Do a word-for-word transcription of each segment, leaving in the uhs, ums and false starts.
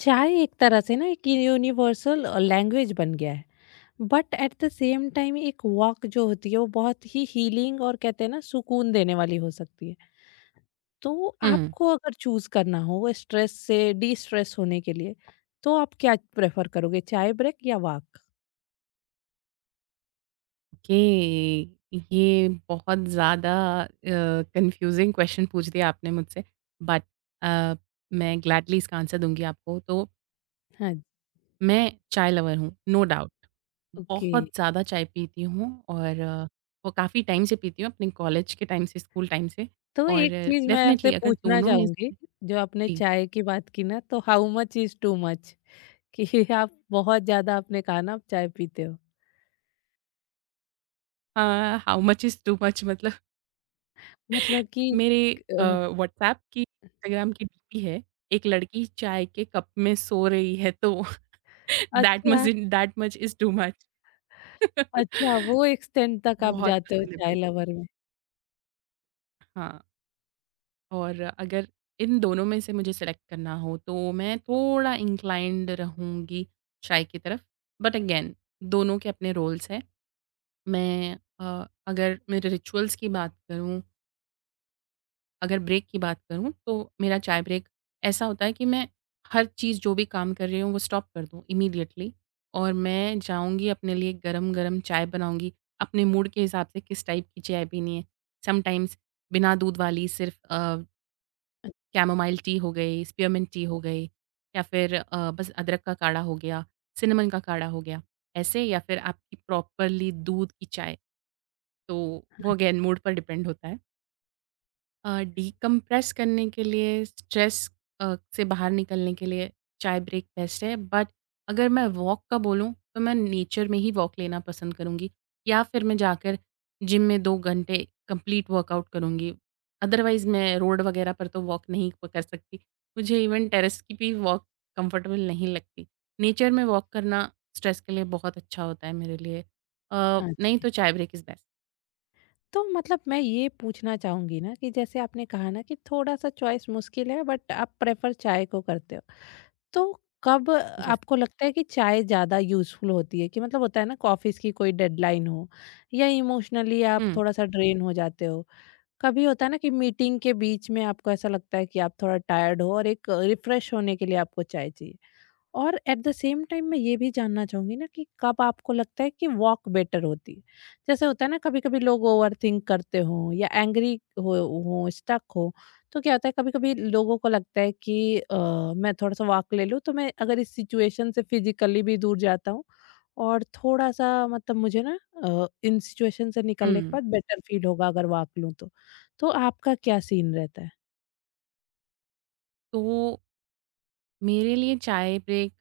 चाय एक तरह से ना एक यूनिवर्सल लैंग्वेज बन गया है। But at the same time एक वॉक जो होती है वो बहुत ही हीलिंग और कहते हैं ना सुकून देने वाली हो सकती है। तो हुँ। आपको अगर चूज करना हो स्ट्रेस से डी स्ट्रेस होने के लिए तो आप क्या प्रेफर करोगे, चाय ब्रेक या वॉक? ओके, ये बहुत ज़्यादा अ, कन्फ्यूज़िंग क्वेश्चन पूछ दिया आपने मुझसे। बट अ, मैं ग्लैडली इसका आंसर दूँगी आपको। तो हाँ जी, मैं चाय लवर हूँ, नो डाउट। ओके। बहुत ज़्यादा चाय पीती हूँ और अ, वो काफ़ी टाइम से पीती हूँ, अपने कॉलेज के टाइम से, स्कूल टाइम से। तो और एक चीज मैं आपसे डेफ़िनिटली अगर पूछना दोनों में चाहूंगी, से। जो आपने जी। चाय की बात की ना तो how much is too much कि आप बहुत ज्यादा, आपने कहा ना आप चाय पीते हो। हाँ, how much is too much मतलब मतलब कि मेरे अ, व्हाट्सएप की, इंस्टाग्राम की डीपी है, एक लड़की चाय के कप में सो रही है तो दैट अच्छा, much in that much is too much. अच्छा, वो एक्सटेंड तक आप बहुत जाते हो पसंद है चाय भाई। लवर में। हाँ, और अगर इन दोनों में से मुझे सेलेक्ट करना हो तो मैं थोड़ा इंक्लाइंड रहूँगी चाय की तरफ। बट अगेन दोनों के अपने रोल्स हैं। मैं अ, अगर मेरे रिचुअल्स की बात करूँ, अगर ब्रेक की बात करूँ, तो मेरा चाय ब्रेक ऐसा होता है कि मैं हर चीज़ जो भी काम कर रही हूँ वो स्टॉप कर दूँ इमीडिएटली और मैं जाऊँगी अपने लिए गरम-गरम चाय बनाऊँगी, अपने मूड के हिसाब से किस टाइप की चाय पीनी है। समटाइम्स बिना दूध वाली सिर्फ़ अ, कैमोमाइल टी हो गई, स्पीयरमिंट टी हो गई, या फिर अ, बस अदरक का काढ़ा हो गया, सिनेमन का काढ़ा हो गया, ऐसे, या फिर आपकी प्रॉपरली दूध की चाय। तो वो अगेन मूड पर डिपेंड होता है। अ, डिकम्प्रेस करने के लिए, स्ट्रेस अ, से बाहर निकलने के लिए, चाय ब्रेक बेस्ट है। बट अगर मैं वॉक का बोलूँ तो मैं नेचर में ही वॉक लेना पसंद करूँगी या फिर मैं जाकर जिम में दो घंटे कंप्लीट वर्कआउट करूँगी। अदरवाइज़ मैं रोड वगैरह पर तो वॉक नहीं प कर सकती। मुझे इवन टेरेस की भी वॉक कम्फर्टेबल नहीं लगती। नेचर में वॉक करना स्ट्रेस के लिए बहुत अच्छा होता है मेरे लिए। अ, हाँ नहीं जी। तो चाय ब्रेक इज़ बेस्ट। तो मतलब मैं ये पूछना चाहूँगी ना कि जैसे आपने कहा ना कि थोड़ा-सा चॉइस मुश्किल है बट आप प्रेफ़र चाय को करते हो। तो कब यस। आपको लगता है कि चाय ज़्यादा यूज़फुल होती है, कि मतलब होता है ना, ऑफ़िस की कोई डेडलाइन हो या इमोशनली आप हुँ, थोड़ा-सा ड्रेन हो जाते हो। कभी होता है ना कि मीटिंग के बीच में आपको ऐसा लगता है कि आप थोड़ा टायर्ड हो और एक रिफ़्रेश होने के लिए आपको चाय चाहिए। और एट द सेम टाइम मैं ये भी जानना चाहूंगी ना कि कब आपको लगता है कि वॉक बेटर होती है, जैसे होता है ना, कभी कभी लोग ओवर थिंक करते हो या एंग्री हो हो स्टक हो। तो क्या होता है कभी कभी लोगों को लगता है कि अ, मैं थोड़ा सा वॉक ले लूँ, तो मैं अगर इस सिचुएशन से फिजिकली भी दूर जाता हूँ और थोड़ा सा मतलब मुझे ना अ, इन सिचुएशन से निकलने के हुँ। बाद बेटर फील होगा अगर वॉक लूँ तो। तो आपका क्या सीन रहता है? तो मेरे लिए चाय ब्रेक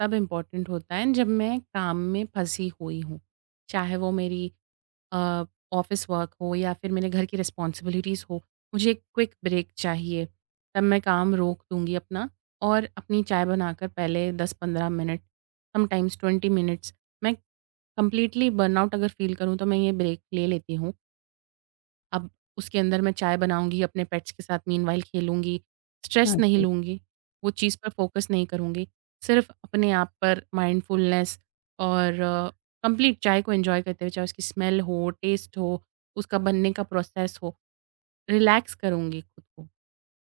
तब इम्पोर्टेंट होता है जब मैं काम में फंसी हुई हूँ। चाहे वो मेरी अ, ऑफ़िस वर्क हो या फिर मेरे घर की रिस्पॉन्सिबिलिटीज़ हो, मुझे एक क्विक ब्रेक चाहिए। तब मैं काम रोक दूँगी अपना और अपनी चाय बनाकर पहले दस पंद्रह मिनट, समटाइम्स बीस मिनट्स, मैं कंप्लीटली बर्नआउट अगर फ़ील करूँ तो मैं ये ब्रेक ले लेती हूँ। अब उसके अंदर मैं चाय बनाऊँगी, अपने पेट्स के साथ मीनवाइल खेलूँगी, हाँ स्ट्रेस नहीं जी। लूँगी, वो चीज़ पर फ़ोकस नहीं करूँगी, सिर्फ़ अपने आप पर माइंडफुलनेस और कंप्लीट चाय को एन्जॉय करते हुए, चाहे उसकी स्मेल हो, टेस्ट हो, उसका बनने का प्रोसेस हो, रिलैक्स करूँगी खुद को।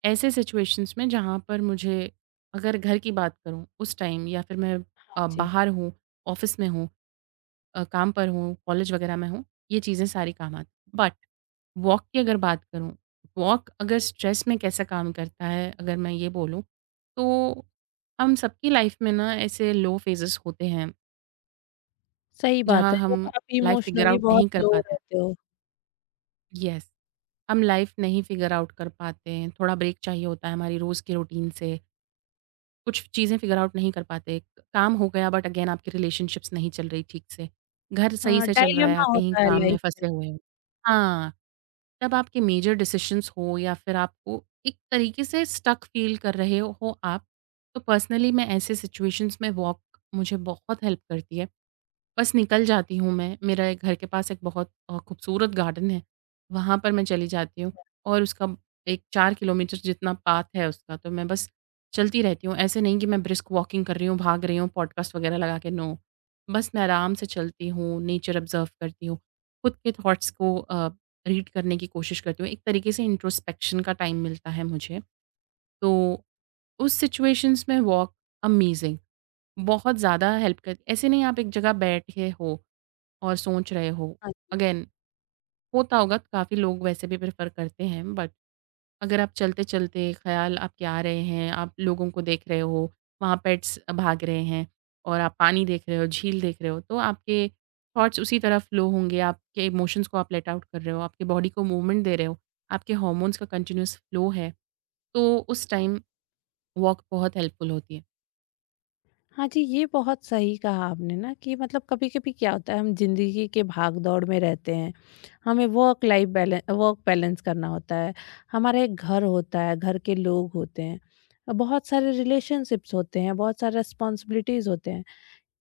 ऐसे सिचुएशंस में जहाँ पर मुझे, अगर घर की बात करूँ उस टाइम, या फिर मैं हाँ अ, जी। बाहर हूँ, ऑफ़िस में हूँ, अ, काम पर हूँ, कॉलेज वगैरह में हूँ, ये चीज़ें सारी काम आती हैं। बट वॉक की अगर बात करूँ, वॉक अगर स्ट्रेस में कैसा काम करता है, अगर मैं ये बोलूँ, तो हम सबकी लाइफ में ना ऐसे लो फेजेज़ होते हैं, सही बात जहाँ है, जब हम आप लाइफ़ फिगर इमोशनली आउट बहुत नहीं कर लो पाते। रहते हो। येस, हम लाइफ़ नहीं फिगर आउट कर पाते हैं, थोड़ा ब्रेक चाहिए होता है हमारी रोज़ की रूटीन से। कुछ चीज़ें फिगर आउट नहीं कर पाते। काम हो गया बट अगेन आपकी रिलेशनशिप्स नहीं चल रही ठीक से। घर सही हाँ, से चल रहा है, आप डायलेमा कहीं होता है काम में लाइफ में। फँसे हुए हो। हाँ, तब आपके मेजर डिसीज़न्स हो या फिर आपको एक तरीके से स्टक फ़ील कर रहे हो आप, तो पर्सनली मैं ऐसे सिचुएशंस में वॉक मुझे बहुत हेल्प करती है। बस निकल जाती हूँ मैं, मेरे घर के पास एक बहुत अ, खूबसूरत गार्डन है, वहाँ पर मैं चली जाती हूँ और उसका एक चार किलोमीटर जितना पाथ है उसका, तो मैं बस चलती रहती हूँ। ऐसे नहीं कि मैं ब्रिस्क वॉकिंग कर रही हूँ, भाग रही हूँ, पॉडकास्ट वगैरह लगा के, नो। बस मैं आराम से चलती हूँ, नेचर ऑब्ज़र्व करती हूँ, खुद के थॉट्स को अ, रीड करने की कोशिश करती हूँ। एक तरीके से इंट्रोस्पेक्शन का टाइम मिलता है मुझे, तो उस सिचुएशंस में वॉक अमेज़िंग, बहुत ज़्यादा हेल्प करती, ऐसे नहीं आप एक जगह बैठे हो और सोच रहे हो। हाँ। अगेन होता होगा, काफ़ी लोग वैसे भी प्रेफर करते हैं, बट अगर आप चलते चलते ख्याल आपके आ रहे हैं, आप लोगों को देख रहे हो, वहाँ पेट्स भाग रहे हैं, और आप पानी देख रहे हो, झील देख रहे हो, तो आपके थॉट्स उसी तरफ फ्लो होंगे, आपके इमोशंस को आप लेट आउट कर रहे हो, आपके बॉडी को मूवमेंट दे रहे हो, आपके हॉर्मोन्स का कंटिन्यूस फ्लो है, तो उस टाइम वॉक बहुत हेल्पफुल होती है। हाँ जी, ये बहुत सही कहा आपने ना कि मतलब कभी-कभी क्या होता है, हम ज़िंदगी के भाग-दौड़ में रहते हैं। हमें वर्क लाइफ बैले वर्क बैलेंस करना होता है। हमारे घर होता है, घर के लोग होते हैं, बहुत सारे रिलेशनशिप्स होते हैं, बहुत सारे रिस्पॉन्सिबिलिटीज़ होते हैं।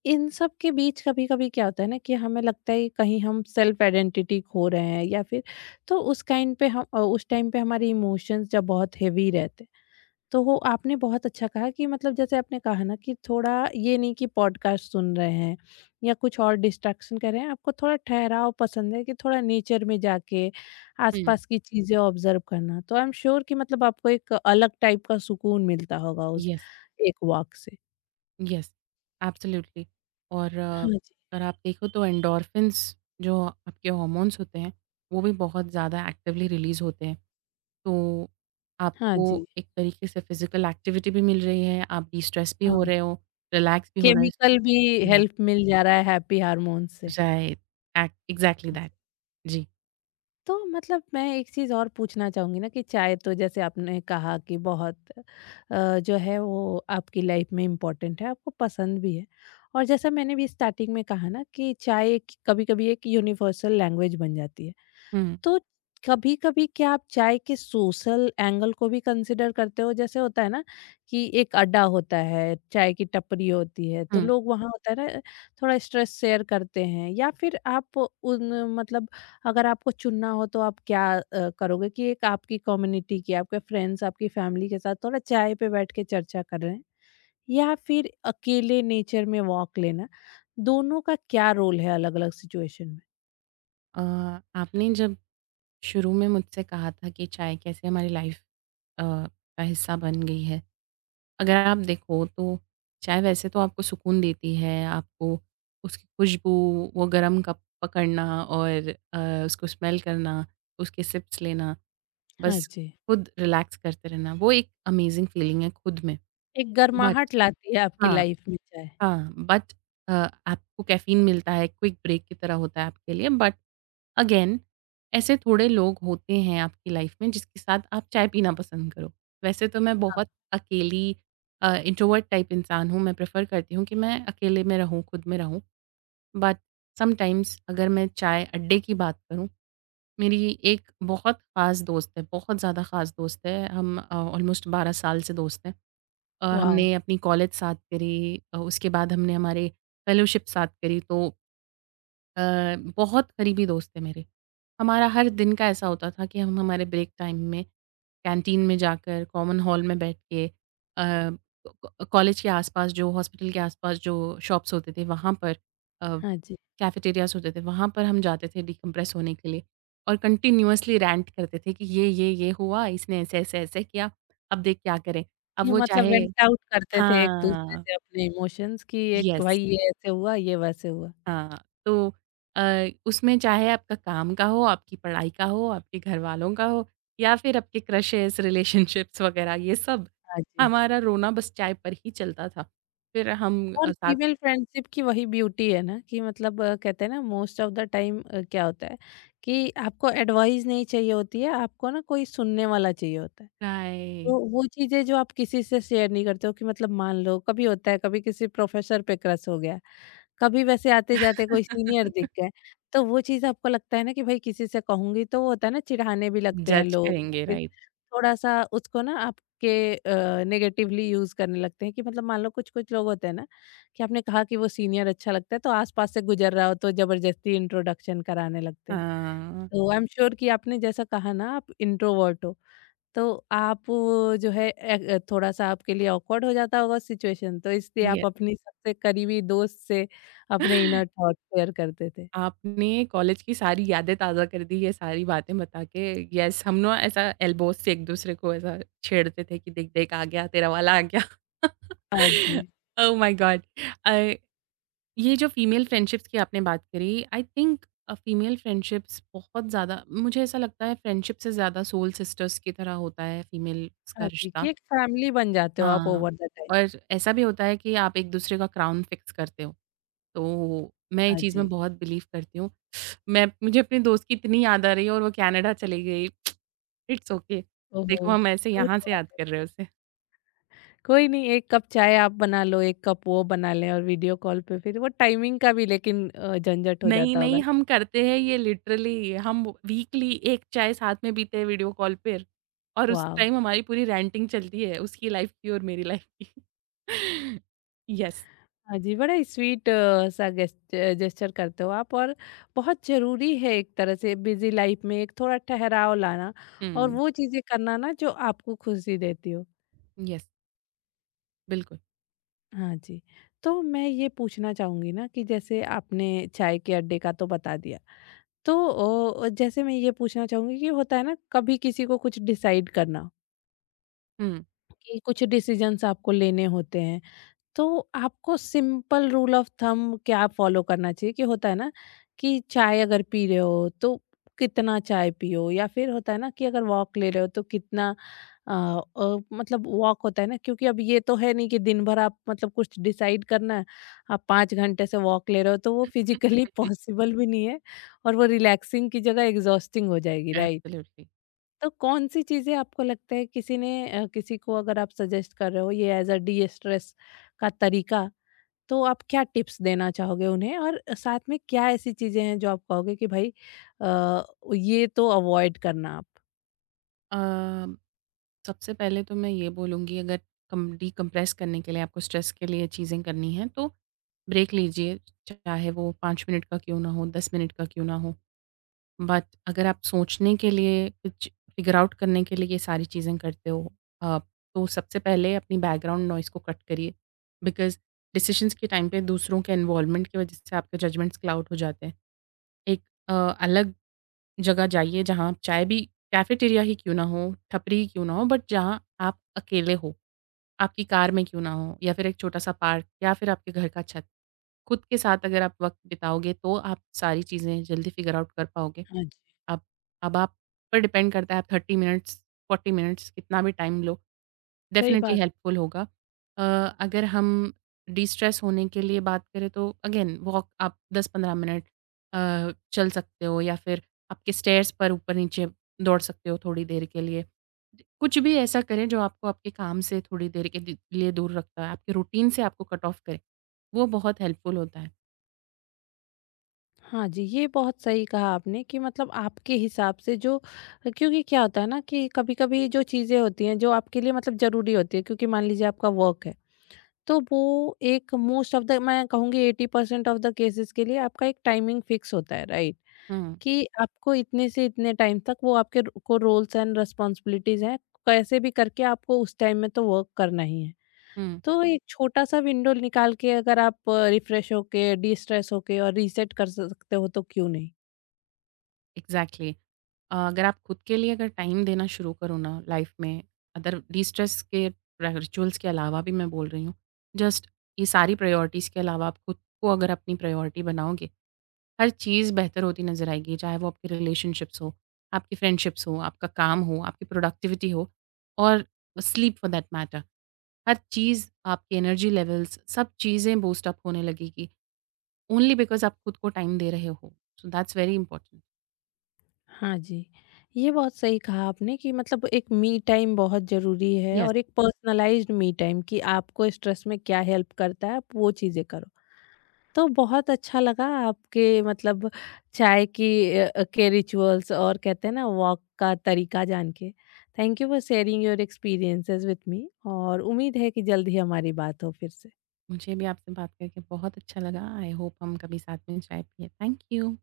इन सब के बीच कभी-कभी क्या होता है ना कि हमें लगता है कि कहीं हम सेल्फ आइडेंटिटी खो रहे हैं या फिर, तो उस काइंड पे हम अ, उस टाइम पे हमारे इमोशंस जब बहुत हेवी रहते हैं। तो वो आपने बहुत अच्छा कहा कि मतलब जैसे आपने कहा ना कि थोड़ा ये नहीं कि पॉडकास्ट सुन रहे हैं या कुछ और डिस्ट्रैक्शन कर रहे हैं, आपको थोड़ा ठहराव पसंद है, कि थोड़ा नेचर में जाके हम्म, आसपास की चीजें ऑब्जर्व करना। तो आई एम श्योर कि मतलब आपको एक अलग टाइप का सुकून मिलता होगा उस यस। एक वॉक से। Yes, absolutely. और अ, हाँ जी। अगर आप देखो तो एंडोर्फिन्स जो आपके हॉर्मोन्स होते हैं, वो भी बहुत ज़्यादा एक्टिवली रिलीज़ होते हैं। तो हाँ आपको जी। एक तरीके से फ़िज़िकल एक्टिविटी भी मिल रही है, आप डिस्ट्रेस भी हो हाँ। रहे हो, रिलैक्स भी हो रहे हो। केमिकल भी या हेल्प मिल जा रहा है हैप्पी हार्मोन से। Right, act exactly that. जी। तो मतलब मैं एक चीज़ और पूछना चाहूँगी ना कि चाय तो जैसे आपने कहा कि बहुत अ, जो है वो आपकी लाइफ में इम्पोर्टेंट है, आपको पसंद भी है। और जैसा मैंने भी स्टार्टिंग में कहा ना कि चाय एक कभी-कभी एक यूनिवर्सल लैंग्वेज बन जाती है। हुँ, तो कभी कभी क्या आप चाय के सोशल एंगल को भी कंसिडर करते हो, जैसे होता है ना कि एक अड्डा होता है, चाय की टपरी होती है तो हुँ। लोग वहाँ, होता है ना, थोड़ा स्ट्रेस शेयर करते हैं या फिर आप उन, मतलब अगर आपको चुनना हो तो आप क्या अ, करोगे, कि एक आपकी कम्युनिटी की, आपके फ्रेंड्स, आपकी फैमिली के साथ थोड़ा चाय पे बैठ के चर्चा कर रहे हैं, या फिर अकेले नेचर में वॉक लेना, दोनों का क्या रोल है अलग अलग सिचुएशन में? अ, आपने जब शुरू में मुझसे कहा था कि चाय कैसे हमारी लाइफ़ अ, का हिस्सा बन गई है। अगर आप देखो तो चाय वैसे तो आपको सुकून देती है, आपको उसकी खुशबू, वो गरम कप पकड़ना और अ, उसको स्मेल करना, उसके सिप्स लेना, हाँ बस जी। खुद रिलैक्स करते रहना, वो एक अमेज़िंग फीलिंग है खुद में। एक बट गर्माहट लाती है आपकी हाँ, लाइफ में चाय। हाँ, बट अ, आपको कैफ़ीन मिलता है, क्विक ब्रेक की तरह होता है आपके लिए। बट अगेन ऐसे थोड़े लोग होते हैं आपकी लाइफ में जिसके साथ आप चाय पीना पसंद करो। वैसे तो मैं बहुत अकेली अ, इंट्रोवर्ट टाइप इंसान हूँ, मैं प्रेफ़र करती हूँ कि मैं अकेले में रहूँ, खुद में रहूँ। बट समटाइम्स अगर मैं चाय अड्डे की बात करूँ, मेरी एक बहुत ख़ास दोस्त है, बहुत ज़्यादा ख़ास दोस्त है, हम अ, ऑलमोस्ट बारह साल से दोस्त हैं। अ, हमने वॉव! अपनी कॉलेज साथ करी, अ, उसके बाद हमने हमारे फेलोशिप साथ करी, तो अ, बहुत करीबी दोस्त थे मेरे। हमारा हर दिन का ऐसा होता था कि हम हमारे ब्रेक टाइम में कैंटीन में जाकर, कॉमन हॉल में बैठ के, अ, क कॉलेज के आस-पास जो, हॉस्पिटल के आस-पास जो शॉप्स होते थे वहाँ पर, अ, हाँ जी, कैफेटेरियाज़ होते थे, वहाँ पर हम जाते थे डिकम्प्रेस होने के लिए और कंटीन्यूअसली रैंट करते थे कि ये, ये, ये हुआ, इसने ऐसे, ऐसे, ऐसे किया, अब देख क्या करें। अब कि वो मतलब चाहे वेंट आउट करते थे एक-दूसरे हाँ, से अपने इमोशंस, कि एक भाई यस। ये ऐसे हुआ, ये वैसे हुआ। हाँ, तो अ, उसमें चाहे आपका काम का हो, आपकी पढ़ाई का हो, आपके घरवालों का हो या फिर आपके क्रशेज़, रिलेशनशिप्स वगैरह ये सब, हाँ जी। हमारा रोना बस चाय पर ही चलता था। फिर हम अ, और साथ फीमेल फ्रेंडशिप की वही ब्यूटी है ना, कि मतलब अ, कहते हैं ना, मोस्ट ऑफ द टाइम अ, क्या होता है कि आपको एडवाइस नहीं चाहिए होती है, आपको ना कोई सुनने वाला चाहिए होता है। राइट, तो वो चीज़ें जो आप किसी से शेयर नहीं करते हो, कि मतलब मान लो कभी होता है, कभी किसी प्रोफेसर पे क्रश हो गया, कभी वैसे आते-जाते कोई सीनियर दिख गए, तो वो चीज़ आपको लगता है ना कि भाई किसी से कहूँगी तो वो होता है ना, चिढ़ाने भी लगते हैं जज लोग, या करेंगे फिर राइट। थोड़ा-सा उसको ना आपके अ, नेगेटिवली यूज़ करने लगते हैं। कि मतलब मान लो कुछ-कुछ लोग होते हैं ना कि आपने कहा कि वो सीनियर अच्छा लगता है तो आस-पास से गुज़र रहा हो तो ज़बरदस्ती इंट्रोडक्शन कराने लगते हैं। हाँ, तो आई एम श्योर कि आपने जैसा कहा ना आप इंट्रोवर्ट हो, तो आप वो जो है ए- थोड़ा सा आपके लिए awkward हो जाता होगा सिचुएशन, तो इसलिए आप यस। अपनी सबसे करीबी दोस्त से अपने इनर थॉट शेयर करते थे। आपने कॉलेज की सारी यादें ताज़ा कर दी ये सारी बातें बता के। यस, हम ना ऐसा एल्बोज़ से एक-दूसरे को ऐसा छेड़ते थे कि देख, देख आ गया, तेरा वाला आ गया। हाँ जी। Oh my God! अ ये जो फीमेल फ्रेंडशिप्स की आपने बात करी, आई थिंक अ, फीमेल फ्रेंडशिप्स बहुत ज़्यादा, मुझे ऐसा लगता है फ्रेंडशिप से ज़्यादा सोल सिस्टर्स की तरह होता है फीमेल्स का हाँ जी, रिश्ता। कि एक फैमिली बन जाते हो आप हाँ, ओवर द टाइम। और ऐसा भी होता है कि आप एक-दूसरे का क्राउन फिक्स करते हो। तो मैं ये हाँ चीज़ में जी। बहुत बिलीव करती हूँ। मैं, मुझे अपने दोस्त की इतनी याद आ रही है और वो कनाडा चली गई। It's okay. ओहो, देखो हम ऐसे दूर यहाँ से बहुत याद है। कर रहे हैं उसे। कोई नहीं, एक कप चाय आप बना लो, एक कप वो बना लें और वीडियो कॉल पे फिर, वो टाइमिंग का भी लेकिन अ, झंझट हो नहीं, जाता होगा। नहीं, हम करते हैं ये, लिटरली हम वीकली एक चाय साथ में पीते हैं वीडियो कॉल पर और उस वाह। टाइम हमारी पूरी रैंटिंग चलती है उसकी लाइफ़ की और मेरी लाइफ़ की। येस, हाँ जी, बड़ा ही स्वीट अ, सा गेस्ट जेस्चर करते हो आप। और बहुत ज़रूरी है एक तरह से बिज़ी लाइफ में एक थोड़ा ठहराव लाना, और हुँ, वो चीज़ें करना ना जो आपको खुशी देती हो। येस, बिल्कुल, हाँ जी। तो मैं ये पूछना चाहूँगी ना कि जैसे आपने चाय के अड्डे का तो बता दिया, तो अ, जैसे मैं ये पूछना चाहूँगी कि होता है ना कभी किसी को कुछ डिसाइड करना, हुँ। कि कुछ डिसीज़न्स आपको लेने होते हैं, तो आपको सिंपल रूल ऑफ थंब क्या फॉलो करना चाहिए, कि होता है ना कि चाय अगर पी रहे हो तो कितना चाय पियो, या फिर होता है ना कि अगर वॉक ले रहे हो तो कितना, अ, अ, मतलब वॉक होता है ना, क्योंकि अब ये तो है नहीं कि दिन भर आप, मतलब कुछ डिसाइड करना है आप पाँच घंटे से वॉक ले रहे हो, तो वो फिजिकली पॉसिबल भी नहीं है, और वो रिलैक्सिंग की जगह एग्जॉस्टिंग हो जाएगी, राइट? एब्सोल्युटली। तो कौन सी चीज़ें आपको लगता है किसी ने अ, किसी को अगर आप सजेस्ट कर रहे हो ये एज अ डी स्ट्रेस का तरीका, तो आप क्या टिप्स देना चाहोगे उन्हें, और साथ में क्या ऐसी चीज़ें हैं जो आप कहोगे कि भाई अ, ये तो अवॉइड करना आप? अ, सबसे पहले तो मैं ये बोलूँगी, अगर कम डिकम्प्रेस करने के लिए आपको स्ट्रेस के लिए चीज़ें करनी हैं तो ब्रेक लीजिए, चाहे वो पाँच मिनट का क्यों ना हो, दस मिनट का क्यों ना हो। बट अगर आप सोचने के लिए कुछ फिगर आउट करने के लिए ये सारी चीज़ें करते हो आप, तो सबसे पहले अपनी बैकग्राउंड नॉइज़ को कट करिए, बिकॉज़ डिसीजंस के टाइम पे दूसरों के इन्वॉल्वमेंट की वजह से आपके जजमेंट्स क्लाउड हो जाते हैं। एक अ, अलग जगह जाइए जहाँ आप, चाहे भी कैफेटेरिया ही क्यों ना हो, टपरी ही क्यों ना हो, बट जहाँ आप अकेले हो। आपकी कार में क्यों ना हो या फिर एक छोटा-सा पार्क या फिर आपके घर का छत। खुद के साथ अगर आप वक़्त बिताओगे तो आप सारी चीज़ें जल्दी फ़िगर आउट कर पाओगे। हाँ जी। अब अब आप पर डिपेंड करता है, आप तीस मिनट्स, चालीस मिनट्स कितना भी टाइम लो, सही डेफ़िनिटली बात। हेल्पफुल होगा। अ, अगर हम डिस्ट्रेस होने के लिए बात करें तो अगेन वॉक आप दस पंद्रह मिनट अ, चल सकते हो या फिर आपके स्टेयर्स पर ऊपर-नीचे दौड़ सकते हो थोड़ी देर के लिए। कुछ भी ऐसा करें जो आपको आपके काम से थोड़ी देर के दि- लिए दूर रखता है, आपके रूटीन से आपको कट ऑफ करे, वो बहुत हेल्पफुल होता है। हाँ जी, ये बहुत सही कहा आपने कि मतलब आपके हिसाब से जो, क्योंकि क्या होता है ना कि कभी-कभी जो चीज़ें होती हैं जो आपके लिए मतलब ज़रूरी होती है, क्योंकि मान लीजिए आपका वर्क है, तो वो एक मोस्ट ऑफ द, मैं कहूँगी eighty percent of the cases के लिए आपका एक टाइमिंग फिक्स होता है, राइट? हम्म। कि आपको इतने से इतने टाइम तक वो आपके र- को रोल्स एंड रिस्पॉन्सिबिलिटीज हैं, कैसे भी करके आपको उस टाइम में तो वर्क करना ही है। हम्म, तो एक छोटा सा विंडो निकाल के अगर आप रिफ्रेश होके डी स्ट्रेस होके और रीसेट कर सकते हो, तो क्यों नहीं? Exactly exactly. अ, अगर आप खुद के लिए अगर टाइम देना शुरू करो ना लाइफ में, अदर डिस्ट्रेस के रिचुअल्स के अलावा भी मैं बोल रही हूँ, जस्ट ये सारी प्रायोरिटीज़ के अलावा आप खुद को अगर अपनी प्रायोरिटी बनाओगे, हर चीज़ बेहतर होती नज़र आएगी, चाहे वो आपकी रिलेशनशिप्स हो, आपकी फ्रेंडशिप्स हो, आपका काम हो, आपकी प्रोडक्टिविटी हो, और स्लीप फॉर दैट मैटर। हर चीज़, आपकी एनर्जी लेवल्स, सब चीज़ें बूस्ट अप होने लगेगी, ओनली बिकॉज़ आप खुद को टाइम दे रहे हो। So that's very important. हाँ जी। ये बहुत सही कहा आपने कि मतलब एक मी टाइम बहुत ज़रूरी है, येस, और एक पर्सनलाइज्ड मी टाइम, कि आपको स्ट्रेस में क्या हेल्प करता है आप वो चीज़ें करो। तो बहुत अच्छा लगा आपके मतलब चाय की अ, अ, के रिचुअल्स और कहते हैं ना वॉक का तरीका जान के। Thank you for sharing your experiences with me. और उम्मीद है कि जल्द ही हमारी बात हो फिर से। मुझे भी आपसे बात करके बहुत अच्छा लगा। आई होप हम कभी साथ में चाय पिएँ। Thank you.